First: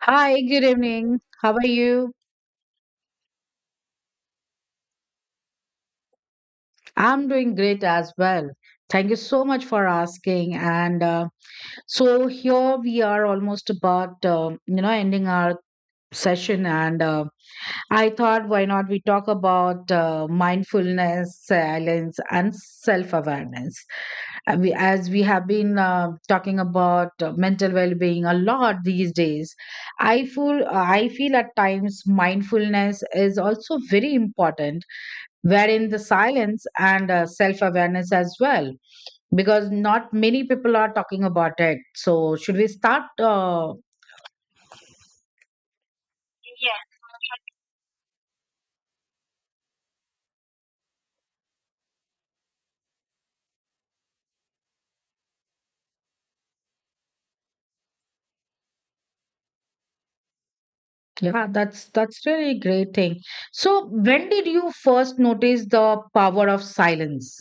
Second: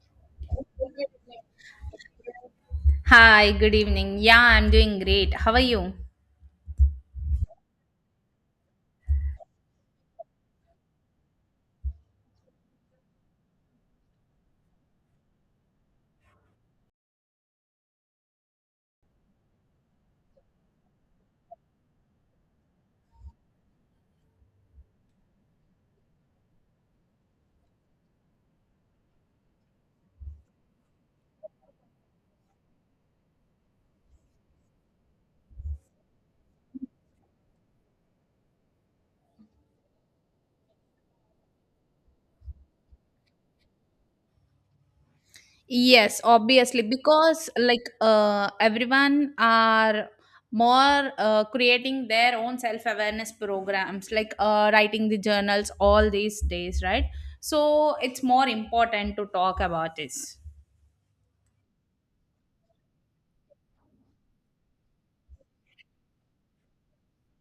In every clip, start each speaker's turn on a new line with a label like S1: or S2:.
S1: Hi, good evening. How are you?
S2: Hi, good evening. Yeah, I'm doing great. How are you?
S1: I'm doing great as well. Thank you so much for asking. And So here we are almost about ending our session and I thought why not we talk about mindfulness, silence and self-awareness. As we have been talking about mental well-being a lot these days, I feel I feel at times mindfulness is also very important, wherein the silence and self awareness as well, because not many people are talking about it. So, should we start?
S2: Yes, obviously,
S1: Yes.
S2: because like everyone are more creating their own self awareness programs, like writing the journals all these days, right? So it's more important to talk about this.
S1: Yeah, that's really great thing. So, when did you first notice the power of silence?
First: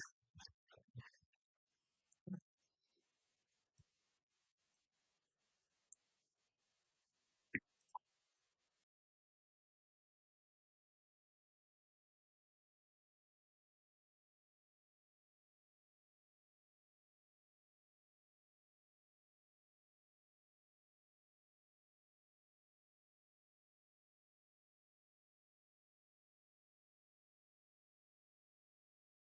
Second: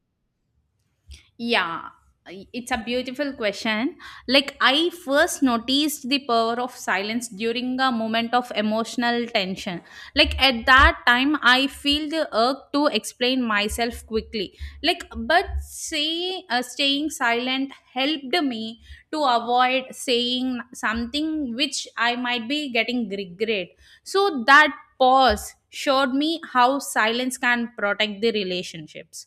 S2: Yeah, it's a beautiful question. Like, I first noticed the power of silence during a moment of emotional tension. Like, at that time, I feel the urge to explain myself quickly. Like, but say, staying silent helped me to avoid saying something which I might be getting regret. So, that pause showed me how silence can protect the relationships.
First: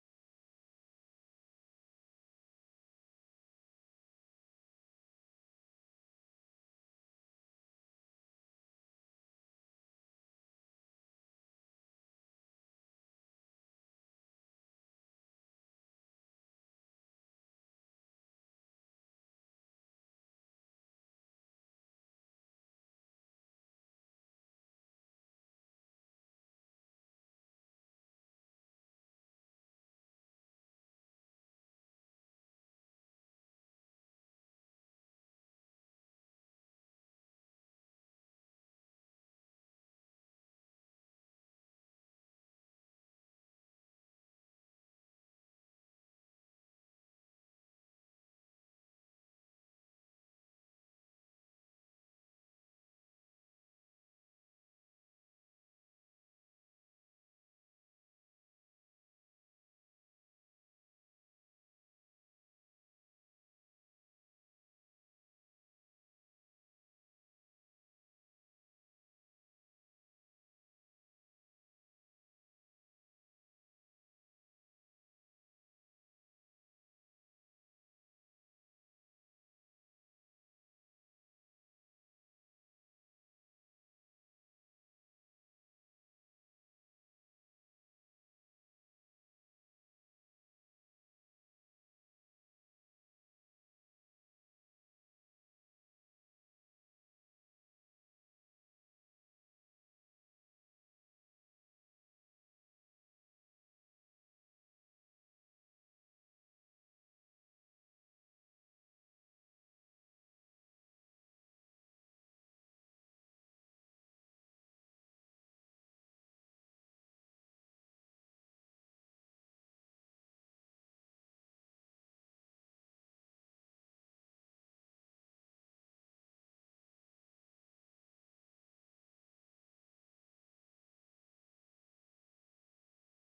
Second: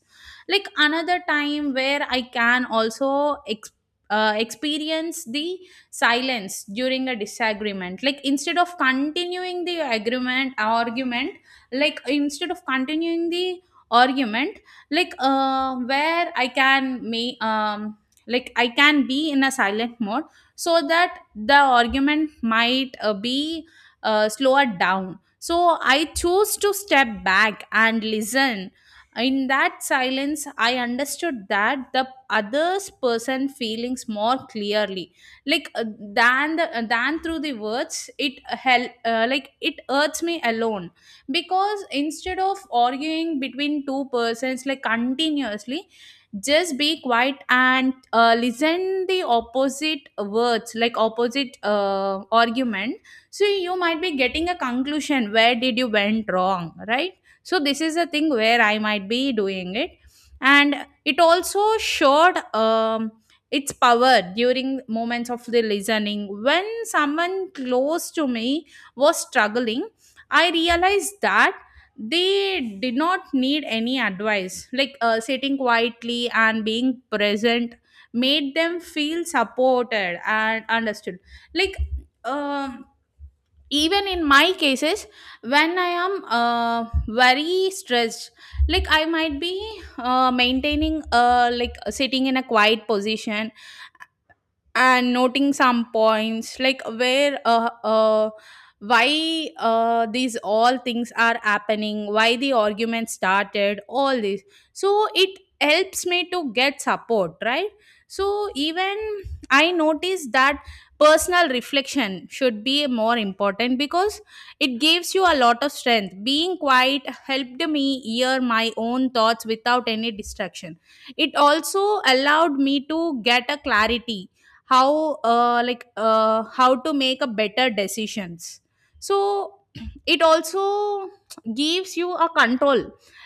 S2: Like another time where I can also ex- experience the silence during a disagreement, like instead of continuing the agreement argument, like instead of continuing the argument like where I can may like I can be in a silent mode so that the argument might be slower down, so I choose to step back and listen. In that silence I understood that the others person feelings more clearly, like uh, than the, than through the words. Like it hurts me alone, because instead of arguing between two persons like continuously, just be quiet and listen the opposite words, like opposite argument. So you might be getting a conclusion where did you went wrong, right? So this is a thing where I might be doing it. And it also showed its power during moments of the listening when someone close to me was struggling. I realized that they did not need any advice, sitting quietly and being present made them feel supported and understood. like um Even in my cases when I am very stressed, like I might be maintaining like sitting in a quiet position and noting some points, like where why these all things are happening, why the argument started, all this. So it helps me to get support, right? So even I notice that personal reflection should be more important, because it gives you a lot of strength. Being quiet helped me hear my own thoughts without any distraction. It also allowed me to get a clarity how to make a better decisions. So it also gives you a control,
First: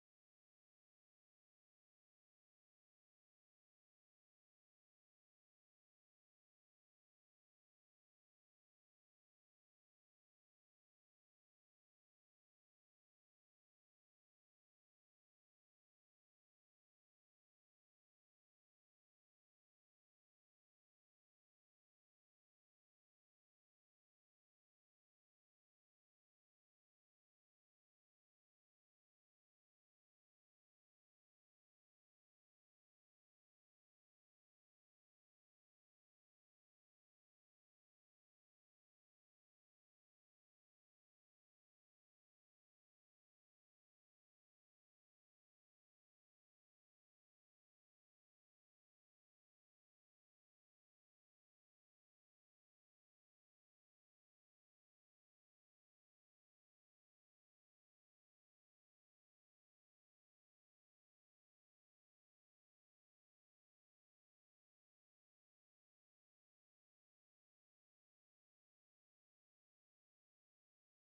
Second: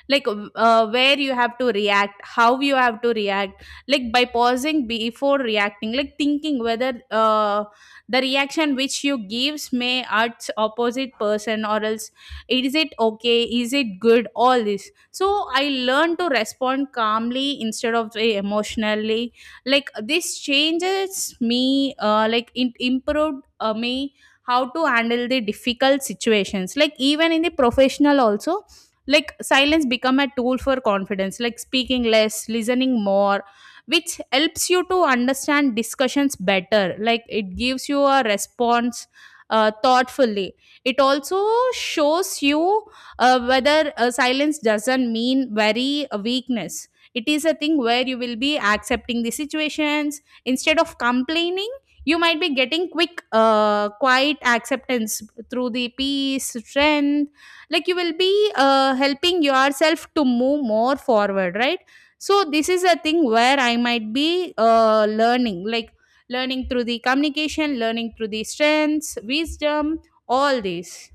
S2: like where you have to react, how you have to react. Like by pausing before reacting, like thinking whether the reaction which you gives may hurt opposite person or else, is it okay, is it good, all this. So I learn to respond calmly instead of emotionally. Like this changes me like it improved me how to handle the difficult situations, like even in the professional also. Like silence become a tool for confidence, like speaking less listening more, which helps you to understand discussions better. Like it gives you a response thoughtfully. It also shows you whether silence doesn't mean very weakness. It is a thing where you will be accepting the situations instead of complaining. You might be getting quiet acceptance through the peace, strength. Like you will be helping yourself to move more forward, right? So this is a thing where I might be learning, like learning through the communication, learning through the strengths, wisdom, all these.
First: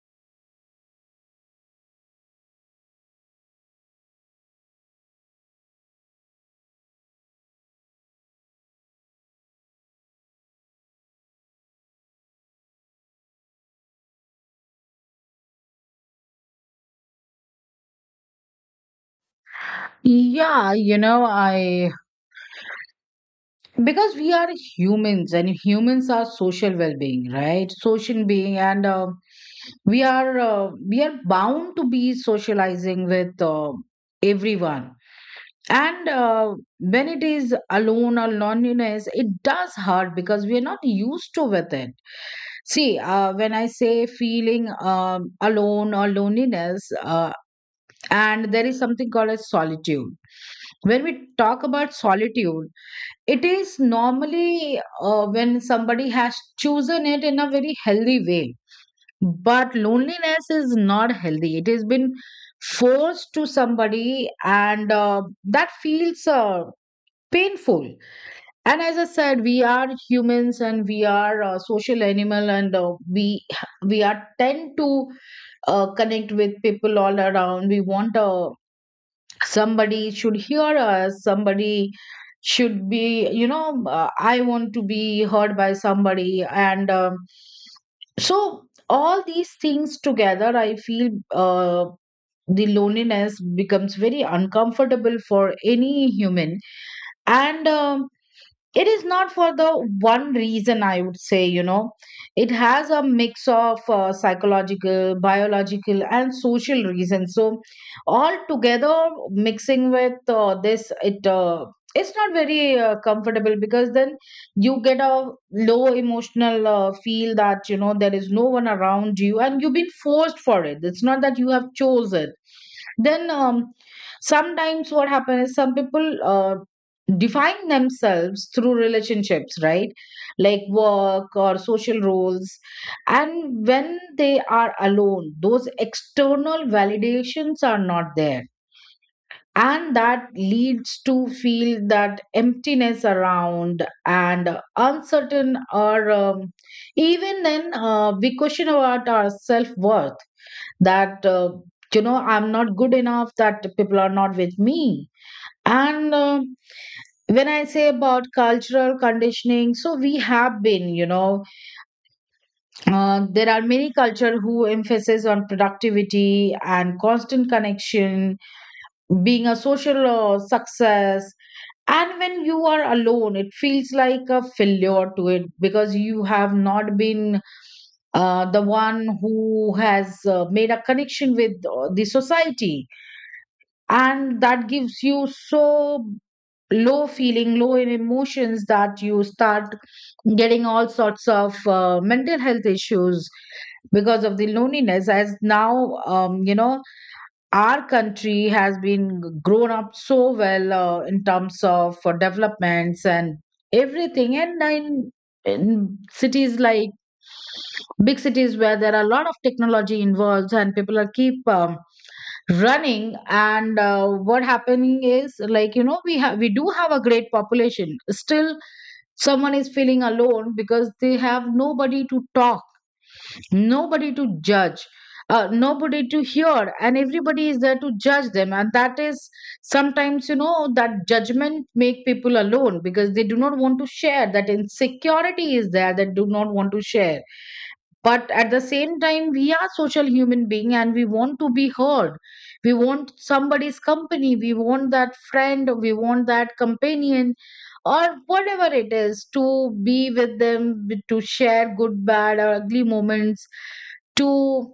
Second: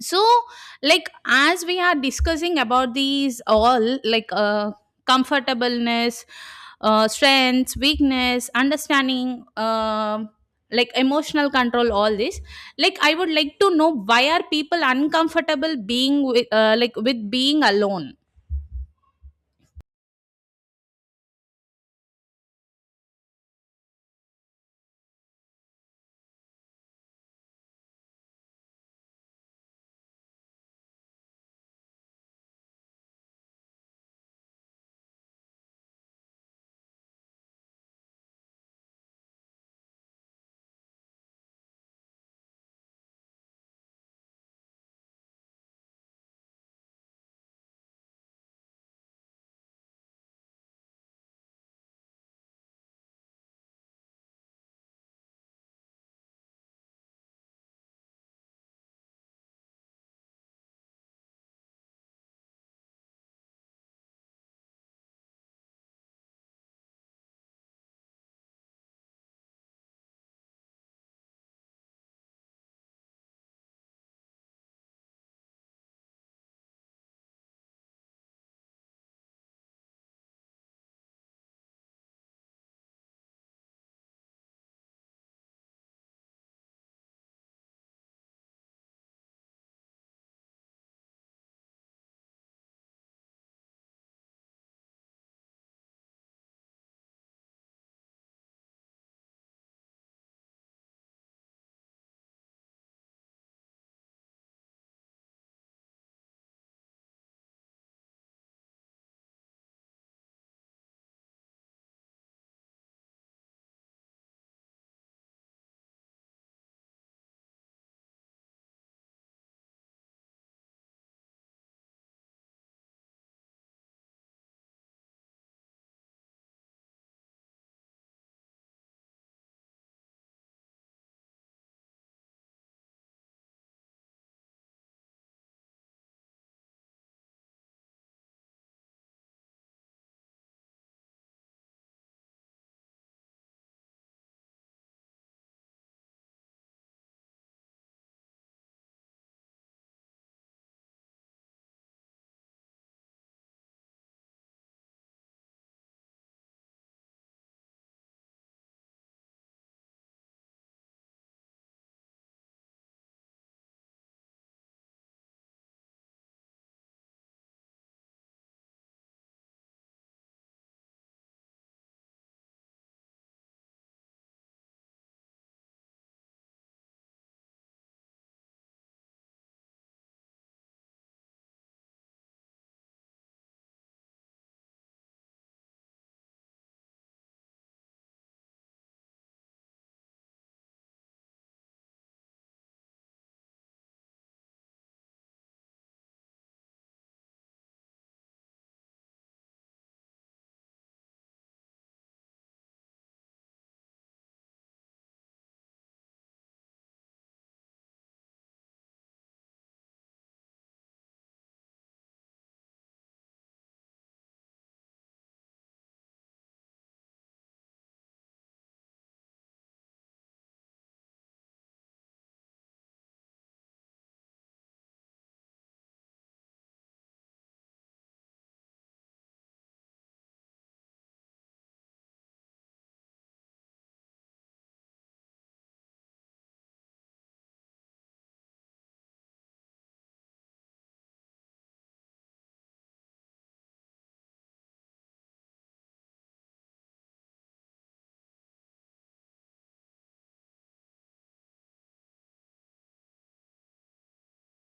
S2: So like as we are discussing about these all, comfortableness, strengths weakness understanding, like emotional control, all this. Like I would like to know why are people uncomfortable being with, like with being alone.
S1: Yeah, you know, I because we are humans and humans are social well-being, right? Social being, and we are bound to be socializing with everyone, and when it is alone or loneliness it does hurt because we are not used to with it. See, when I say feeling alone or loneliness, and there is something called as solitude. When we talk about solitude, it is normally when somebody has chosen it in a very healthy way. But loneliness is not healthy. It has been forced to somebody, and that feels painful. And as I said, we are humans and we are social animal, and we are tend to connect with people all around. We want a somebody should hear us, somebody should be, you know, I want to be heard by somebody, and so all these things together, I feel the loneliness becomes very uncomfortable for any human, and it is not for the one reason, I would say, you know, it has a mix of psychological, biological and social reasons. So all together mixing with this, it's not very comfortable, because then you get a low emotional feel that, you know, there is no one around you and you've been forced for it, it's not that you have chosen. Then sometimes what happens is some people define themselves through relationships, right? Like work or social roles. And when they are alone, those external validations are not there. And that leads to feel that emptiness around and uncertain, or even then we question about our self-worth, that you know, I'm not good enough, that people are not with me, and when I say about cultural conditioning, so we have been, you know, there are many culture who emphasis on productivity and constant connection, being a social success, and when you are alone it feels like a failure to it because you have not been the one who has made a connection with the society, and that gives you so low feeling, low in emotions, that you start getting all sorts of mental health issues because of the loneliness. As now, you know, our country has been grown up so well in terms of developments and everything, in cities like big cities where there are a lot of technology involved and people are keep running, and what happening is like, you know, we do have a great population, still someone is feeling alone because they have nobody to talk, nobody to judge, nobody to hear, and everybody is there to judge them, and that is sometimes, you know, that judgment make people alone because they do not want to share, that insecurity is there that do not want to share, but at the same time we are social human being and we want to be heard. We want somebody's company, we want that friend, we want that companion, or whatever it is, to be with them, to share good, bad or ugly moments, to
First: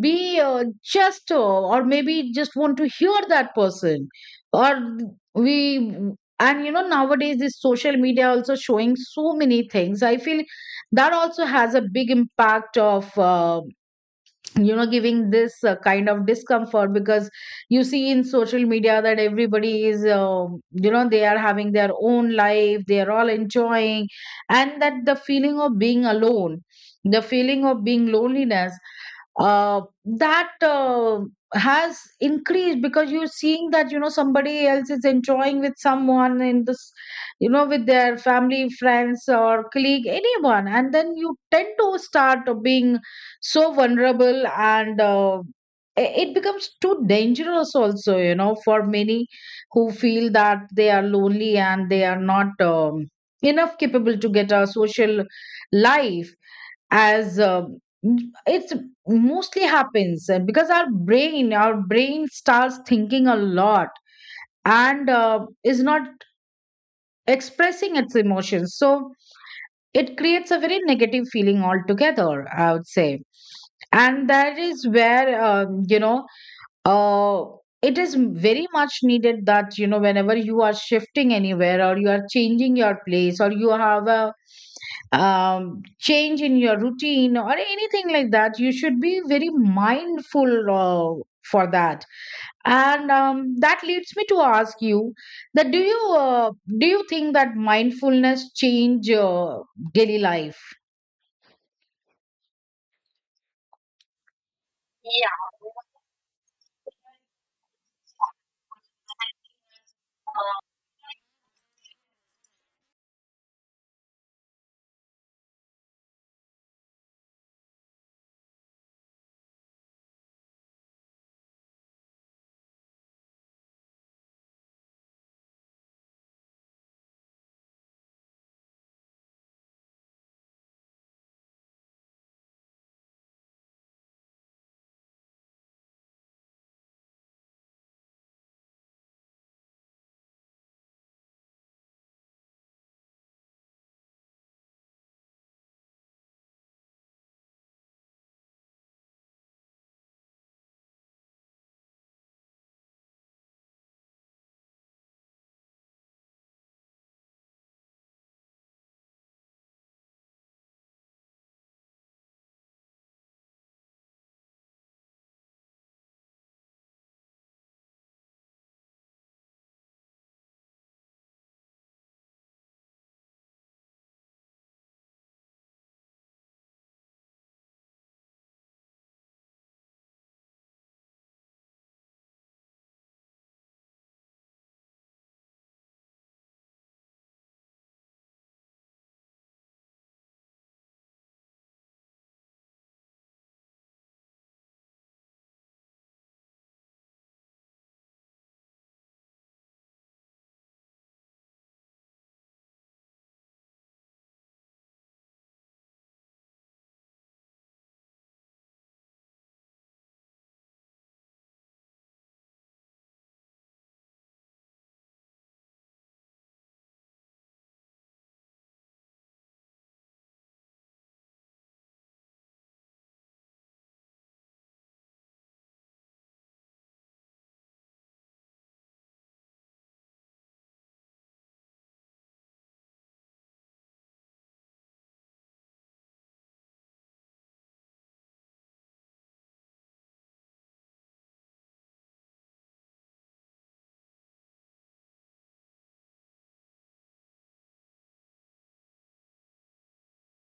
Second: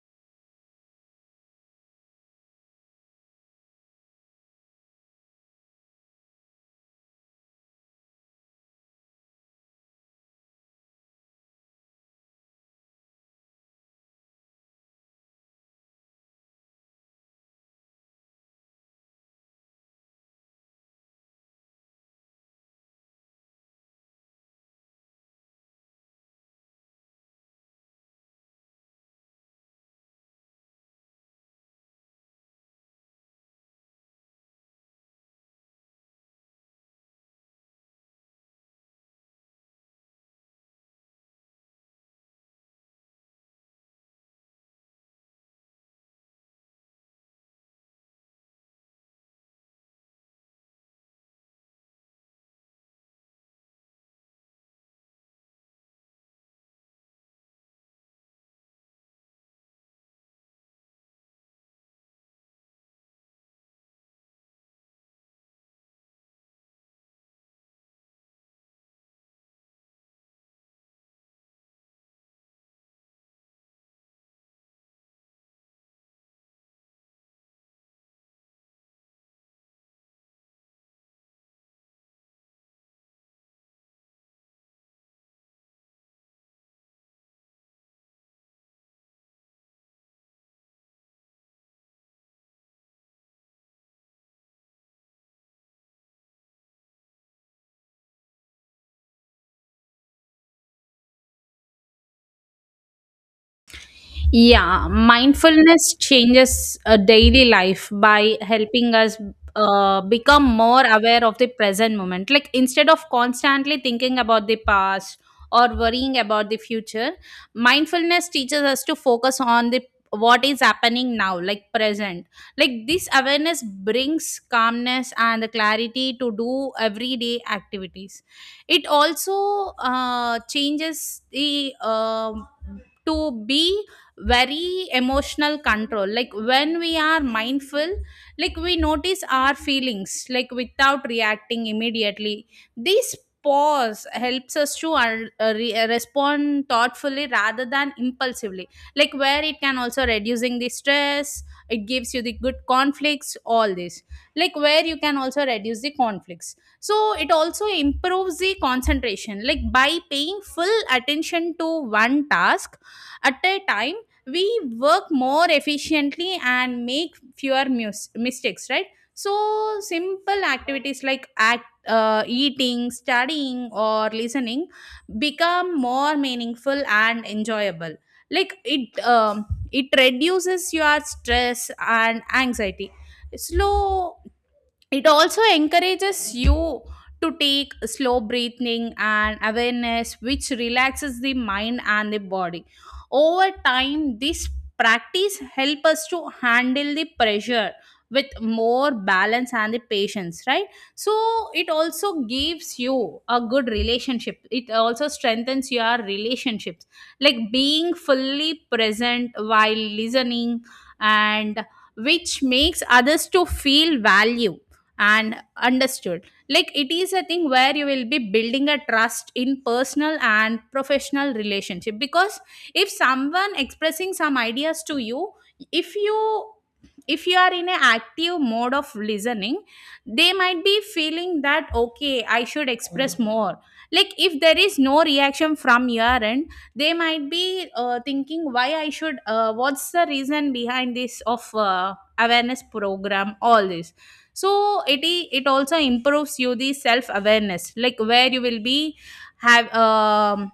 S1: be just or maybe just want to hear that person, or we, and you know, nowadays this social media also showing so many things, I feel that also has a big impact of, you know, giving this kind of discomfort, because you see in social media that everybody is, um, you know, they are having their own life, they are all enjoying, and that the feeling of being alone, the feeling of being loneliness, that has increased, because you're seeing that, you know, somebody else is enjoying with someone in this, you know, with their family, friends or colleague, anyone, and then you tend to start being so vulnerable, it becomes too dangerous also, you know, for many who feel that they are lonely and they are not enough capable to get a social life. As it's mostly happens because our brain starts thinking a lot, and is not expressing its emotions, so it creates a very negative feeling altogether, I would say. And that is where, uh, it is very much needed that, you know, whenever you are shifting anywhere or you are changing your place or you have a change in your routine or anything like that, you should be very mindful for that. And that leads me to ask you that, do you think that mindfulness change daily life?
S2: Yeah, mindfulness changes daily life by helping us become more aware of the present moment. Like instead of constantly thinking about the past or worrying about the future, mindfulness teaches us to focus on the what is happening now, like present. Like this awareness brings calmness and the clarity to do everyday activities. It also changes the to be very emotional control. Like when we are mindful, like we notice our feelings, like without reacting immediately. This pause helps us to respond thoughtfully rather than impulsively, like where it can also reducing the stress. It gives you the good conflicts, all this, like where you can also reduce the conflicts. So it also improves the concentration, like by paying full attention to one task at a time, we work more efficiently and make fewer mistakes, right? So simple activities like act eating, studying or listening become more meaningful and enjoyable. like it um, it reduces your stress and anxiety. Slow It also encourages you to take slow breathing and awareness which relaxes the mind and the body. Over time this practice help us to handle the pressure with more balance and the patience, right? So it also gives you a good relationship. It also strengthens your relationships, like being fully present while listening, and which makes others to feel value and understood. Like it is a thing where you will be building a trust in personal and professional relationship, because if someone expressing some ideas to you, if you if you are in an active mode of listening, they might be feeling that okay, I should express more. Like if there is no reaction from your end, they might be thinking why I should what's the reason behind this of awareness program, all this. So it also improves you the self awareness, like where you will be have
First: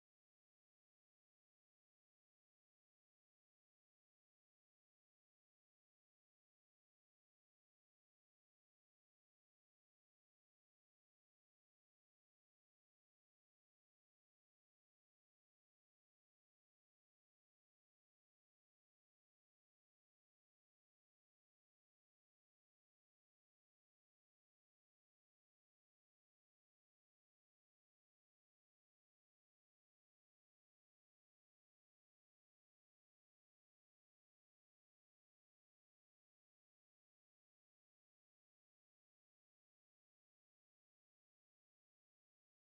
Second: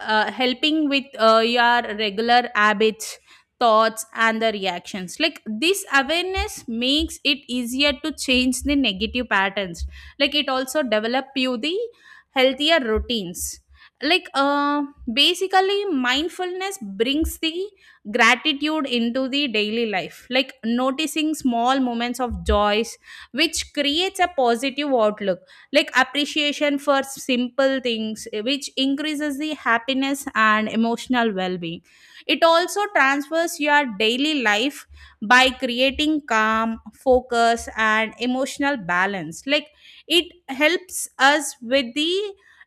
S2: helping with your regular habits, thoughts and the reactions. Like this awareness makes it easier to change the negative patterns. Like it also develop you the healthier routines. like uh, Basically mindfulness brings the gratitude into the daily life, like noticing small moments of joys, which creates a positive outlook. Like appreciation for simple things, which increases the happiness and emotional well-being. It also transfers your daily life by creating calm focus and emotional balance. Like it helps us with the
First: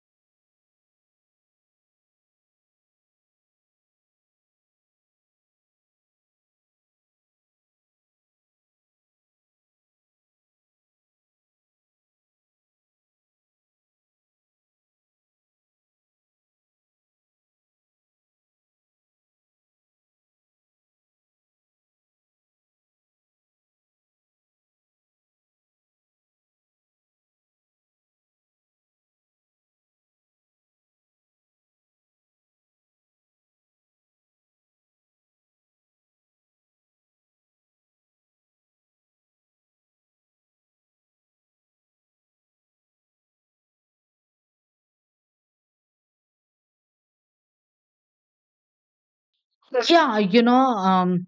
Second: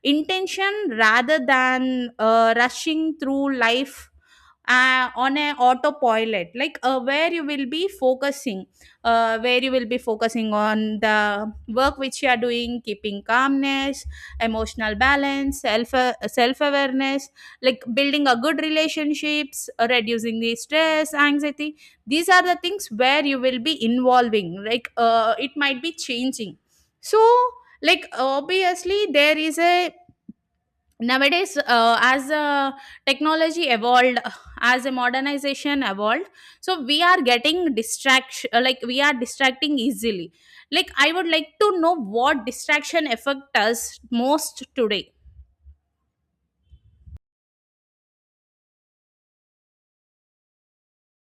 S2: intention rather than rushing through life on a autopilot. Like where you will be focusing on the work which you are doing, keeping calmness, emotional balance, self awareness, like building a good relationships, reducing the stress anxiety. These are the things where you will be involving, it might be changing. So like obviously there is a nowadays as technology evolved, as a modernization evolved. So we are getting distraction, like we are distracting easily. Like I would like to know what distraction affect us most today.
S1: Yeah, you know,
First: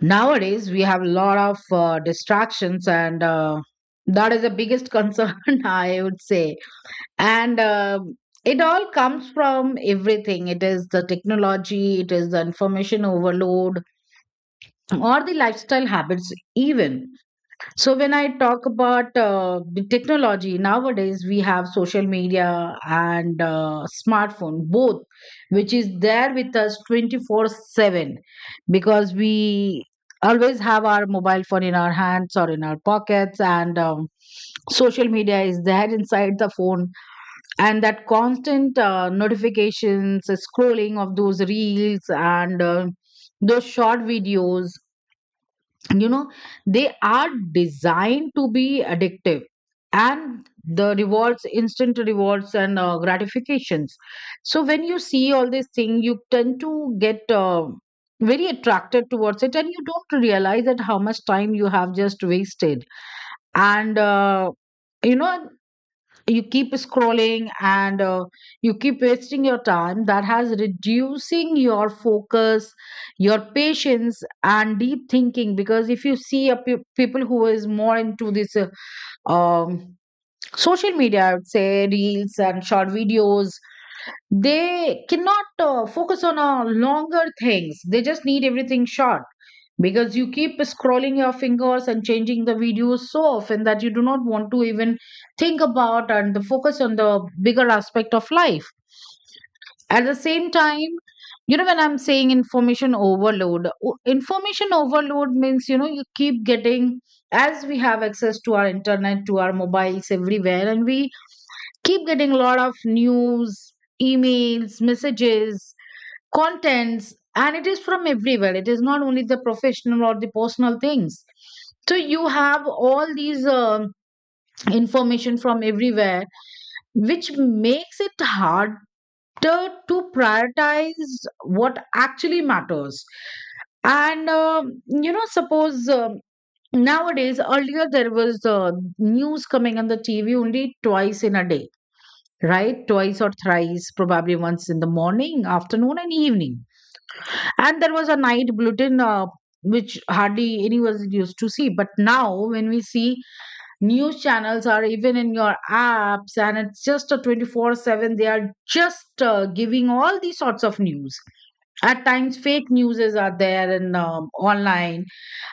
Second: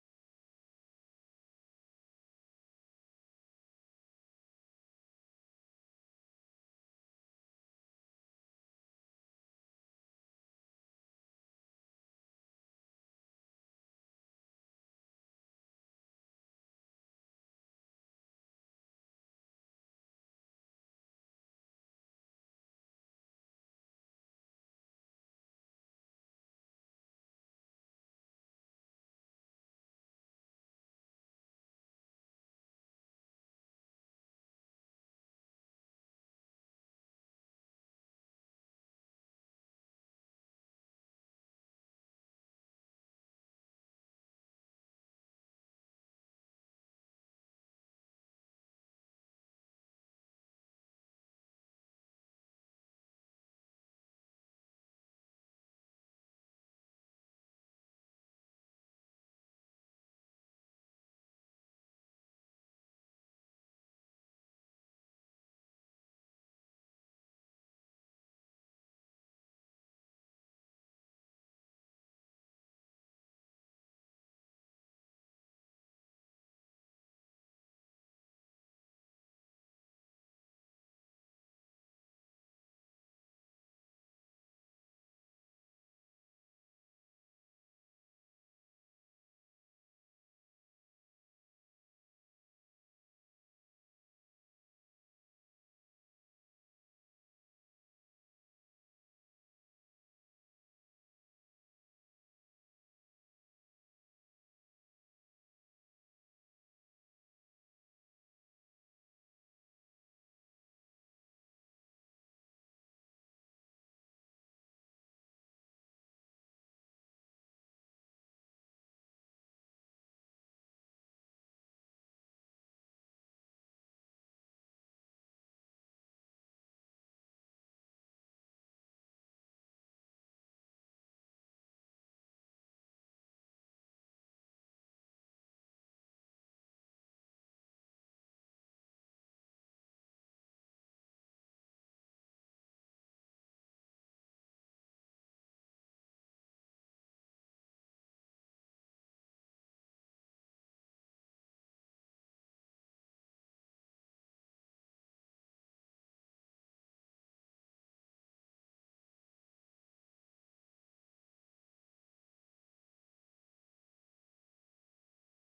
S1: nowadays we have a lot of distractions, and that is the biggest concern, I would say. And it all comes from everything. It is the technology, it is the information overload, or the lifestyle habits even. So when I talk about the technology nowadays, we have social media and smartphone both, which is there with us 24/7, because we always have our mobile phone in our hands or in our pockets, and social media is there inside the phone, and that constant notifications, scrolling of those reels and those short videos, you know, they are designed to be addictive, and the rewards, instant rewards and gratifications. So when you see all these things you tend to get very attracted towards it and you don't realize that how much time you have just wasted, and you know, you keep scrolling, and you keep wasting your time, that has reducing your focus, your patience and deep thinking, because if you see a people who is more into this um, social media, I would say reels and short videos, they cannot focus on longer things, they just need everything short, because you keep scrolling your fingers and changing the videos so often that you do not want to even think about and the focus on the bigger aspect of life. At the same time, you know, when I'm saying information overload, information overload means, you know, you keep getting, as we have access to our internet, to our mobiles everywhere, and we keep getting a lot of news, emails, messages, contents, and it is from everywhere. It is not only the professional or the personal things. So you have all these information from everywhere, which makes it harder to prioritize what actually matters. And you know, suppose nowadays, earlier there was news coming on the TV only twice in a day, right? Twice or thrice, probably once in the morning, afternoon, and evening. And there was a night bulletin. Which hardly anyone used to see, but now when we see news channels are even in your apps and it's just a 24/7, they are just giving all these sorts of news, at times fake news are there, and online,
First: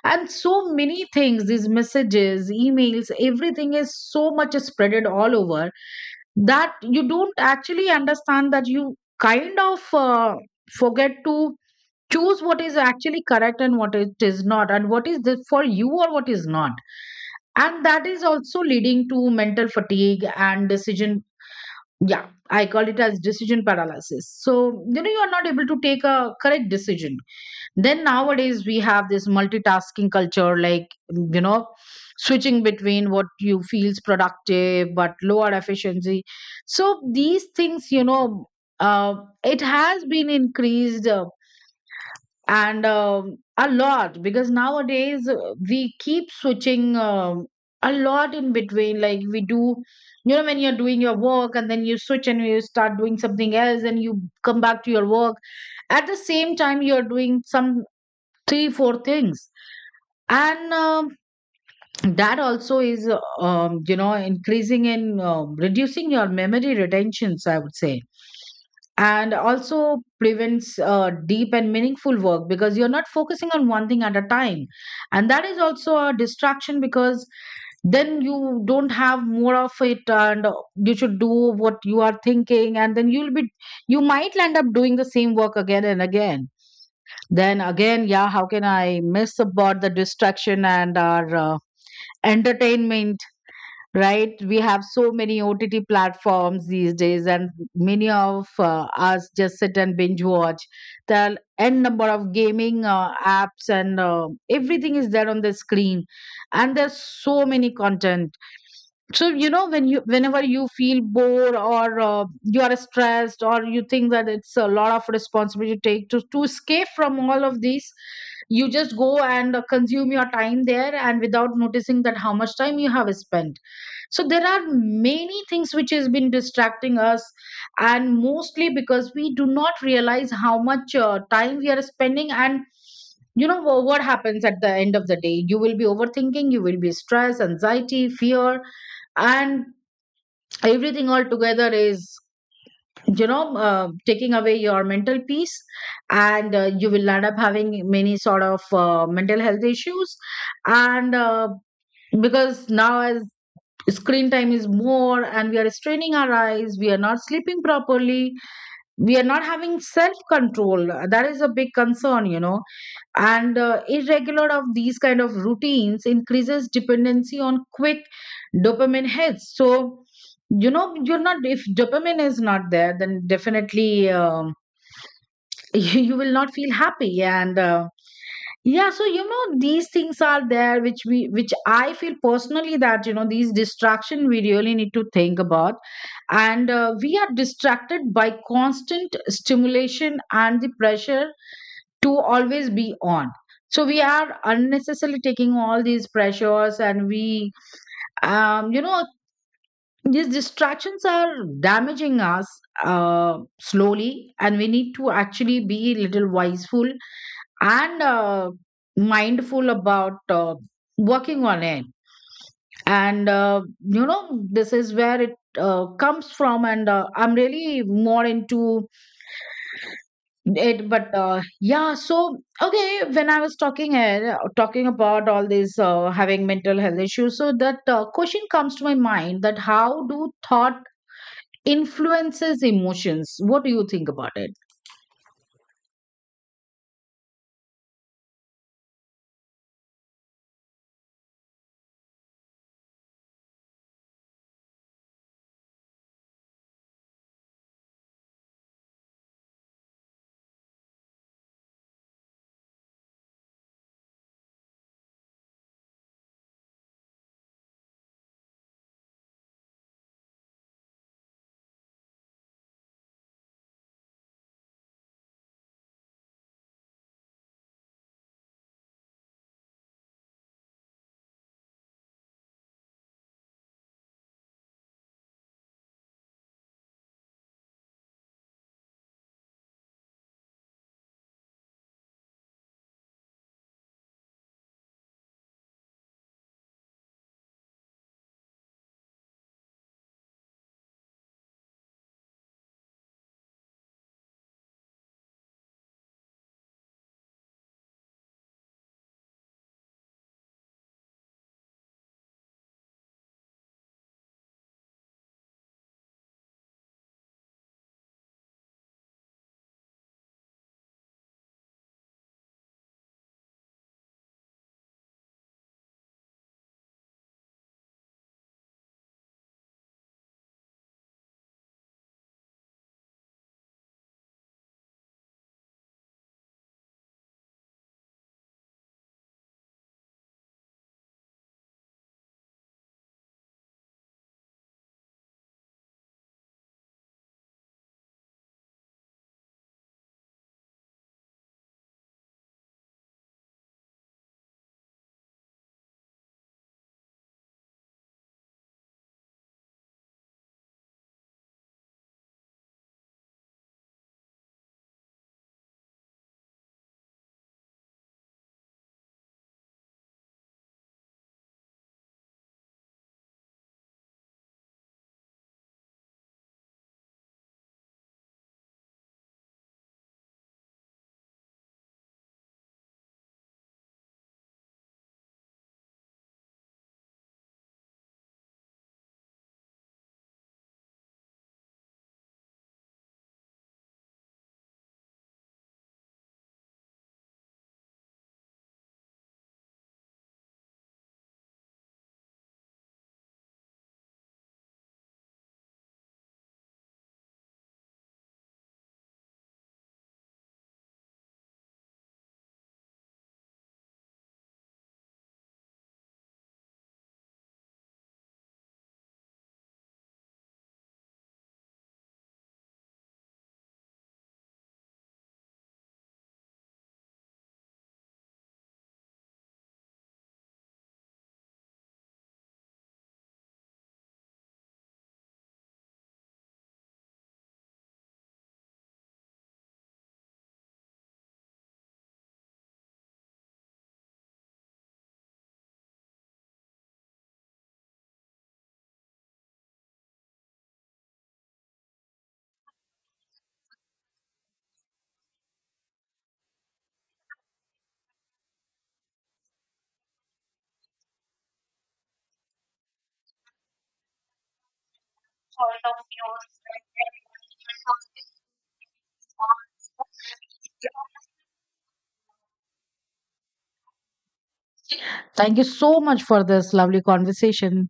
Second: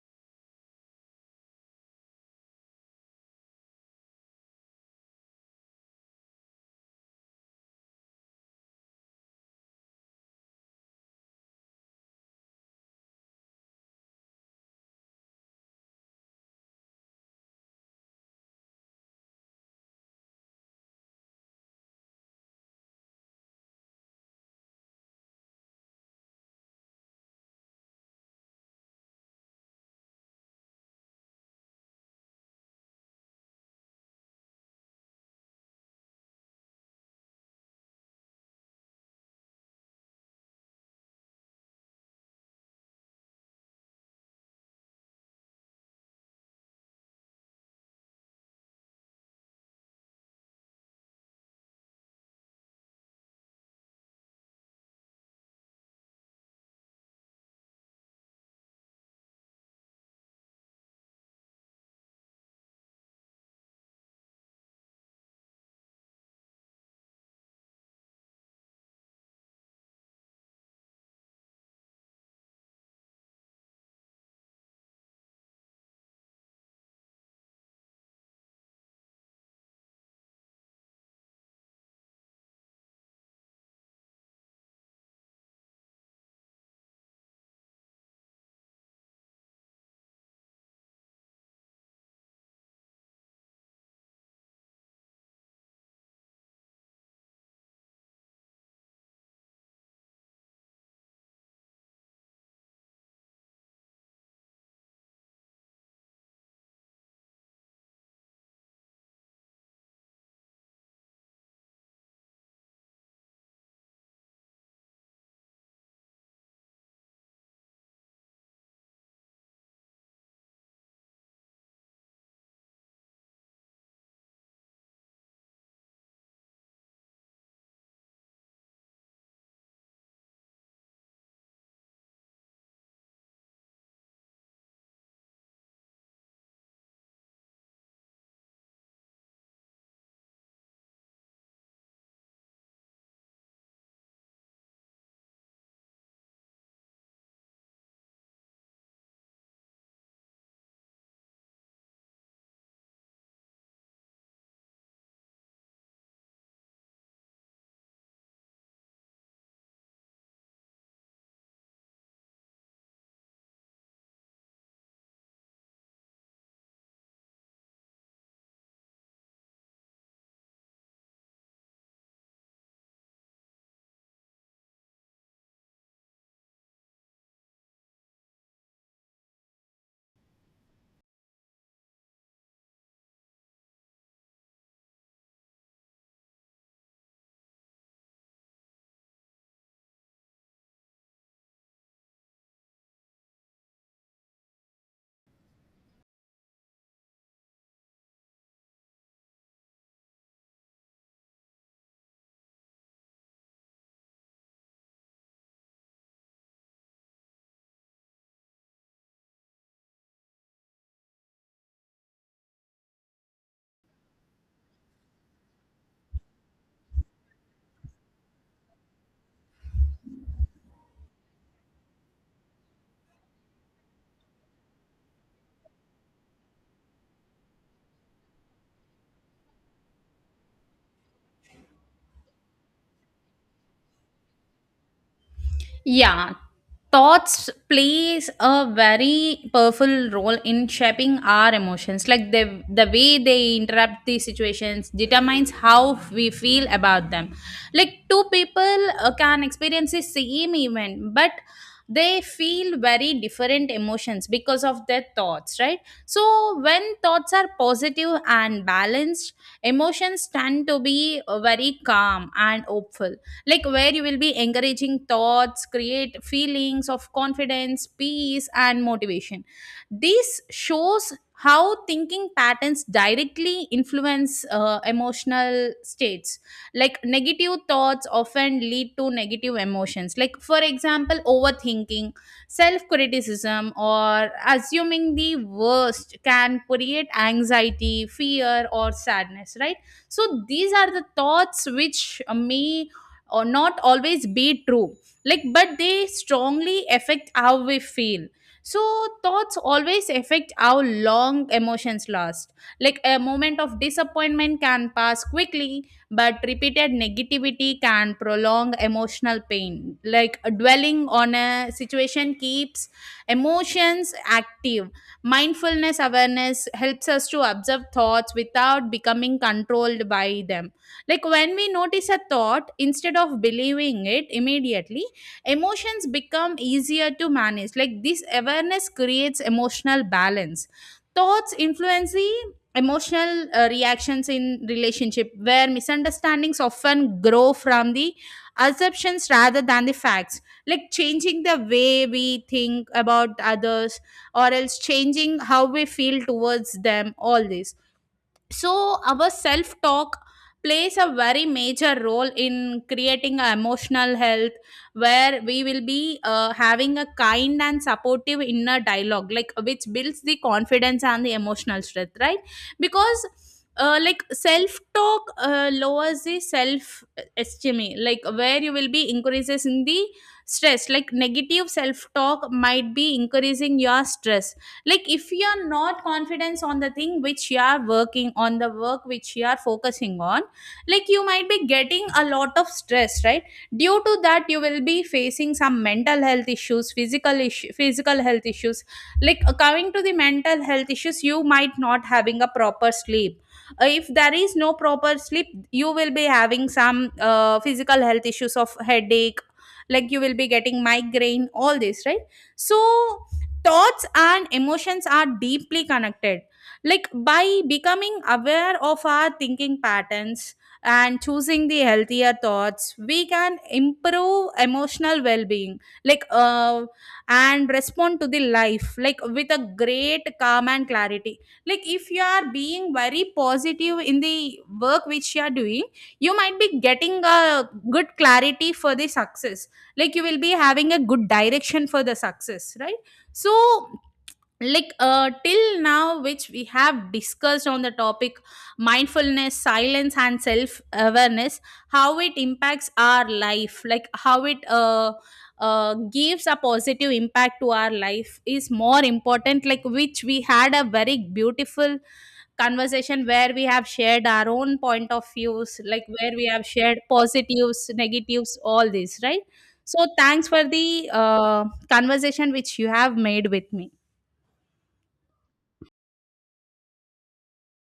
S1: and so many things, these messages, emails, everything is so much spreaded all over that you don't actually understand that you kind of forget to choose what is actually correct and what it is not, and what is this for you or what is not, and that is also leading to mental fatigue and decision, yeah, I call it as decision paralysis. So, you know, you are not able to take a correct decision. Then nowadays we have this multitasking culture, like, you know, switching between what you feels productive but lower efficiency. So these things, you know, uh, it has been increased, and a lot, because nowadays we keep switching a lot in between, like we do, you know, when you're doing your work and then you switch and you start doing something else and you come back to your work, at the same time you're doing some three four things, and that also is, you know, increasing in, reducing your memory retentions, I would say, and also prevents deep and meaningful work because you're not focusing on one thing at a time, and that is also a distraction because then you don't have more of it, and you should do what you are thinking and then you'll be, you might end up doing the same work again and again. Then again, yeah, how can I miss about the distraction and our entertainment, right? We have so many OTT platforms these days, and many of us just sit and binge watch. There are n number of gaming apps, and everything is there on the screen, and there's so many content, so you know when you, whenever you feel bored or you are stressed or you think that it's a lot of responsibility to take, to escape from all of these, you just go and consume your time there and without noticing that how much time you have spent. So there are many things which has been distracting us, and mostly because we do not realize how much time we are spending, and you know, what happens at the end of the day, you will be overthinking, you will be stress, anxiety, fear, and everything all together is, you know, taking away your mental peace, and you will end up having many sort of mental health issues, and because now, as screen time is more and we are straining our eyes, we are not sleeping properly, we are not having self control, that is a big concern, you know. And irregular of these kind of routines increases dependency on quick dopamine hits. So, you know, you're not, if dopamine is not there, then definitely, you will not feel happy, and yeah, so you know, these things are there which we, which I feel personally, that you know, these distraction we really need to think about, and we are distracted by constant stimulation and the pressure to always be on, so we are unnecessarily taking all these pressures, and we you know, these distractions are damaging us slowly, and we need to actually be a little wiseful and mindful about working on it, and you know, this is where it comes from, and I'm really more into it, but yeah. So okay, when I was talking about all this having mental health issues, so that question comes to my mind, that how do thought influences emotions? What do you think about it?
S2: Yeah, thoughts plays a very powerful role in shaping our emotions. Like the way they interrupt the situations determines how we feel about them. Like two people can experience the same event, but they feel very different emotions because of their thoughts, right? So when thoughts are positive and balanced, emotions tend to be very calm and hopeful, like where you will be encouraging thoughts create feelings of confidence, peace and motivation. This shows how thinking patterns directly influence emotional states. Like negative thoughts often lead to negative emotions, like for example overthinking, self criticism or assuming the worst can create anxiety, fear or sadness, right? So these are the thoughts which may or not always be true, like but they strongly affect how we feel. So thoughts always affect how long emotions last, like a moment of disappointment can pass quickly but repeated negativity can prolong emotional pain. Like dwelling on a situation keeps emotions active. Mindfulness awareness helps us to observe thoughts without becoming controlled by them. Like when we notice a thought instead of believing it immediately, emotions become easier to manage. Like this awareness creates emotional balance. Thoughts influence the emotional reactions in relationship, where misunderstandings often grow from the assumptions rather than the facts. Like changing the way we think about others, or else changing how we feel towards them, all this. So our self talk plays a very major role in creating a emotional health, where we will be having a kind and supportive inner dialogue, like which builds the confidence and the emotional strength, right? Because like self talk lowers the self esteem, like where you will be increases in the stress. Like negative self talk might be increasing your stress. Like if you are not confident on the thing which you are working on, the work which you are focusing on, like you might be getting a lot of stress, right? Due to that you will be facing some mental health issues, physical issue, physical health issues. Like coming to the mental health issues, you might not having a proper sleep. If there is no proper sleep, you will be having some physical health issues of headache, like you will be getting migraine, all this, right? So thoughts and emotions are deeply connected. Like by becoming aware of our thinking patterns and choosing the healthier thoughts, we can improve emotional well-being, like uh, and respond to the life like with a great calm and clarity. Like if you are being very positive in the work which you are doing, you might be getting a good clarity for the success, like you will be having a good direction for the success, right? So till now which we have discussed on the topic mindfulness, silence and self awareness, how it impacts our life, like how it gives a positive impact to our life is more important. Like which we had a very beautiful conversation where we have shared our own point of views, like where we have shared positives, negatives, all this, right? So thanks for the conversation which you have made with me.
S1: Thank you so much for this lovely conversation.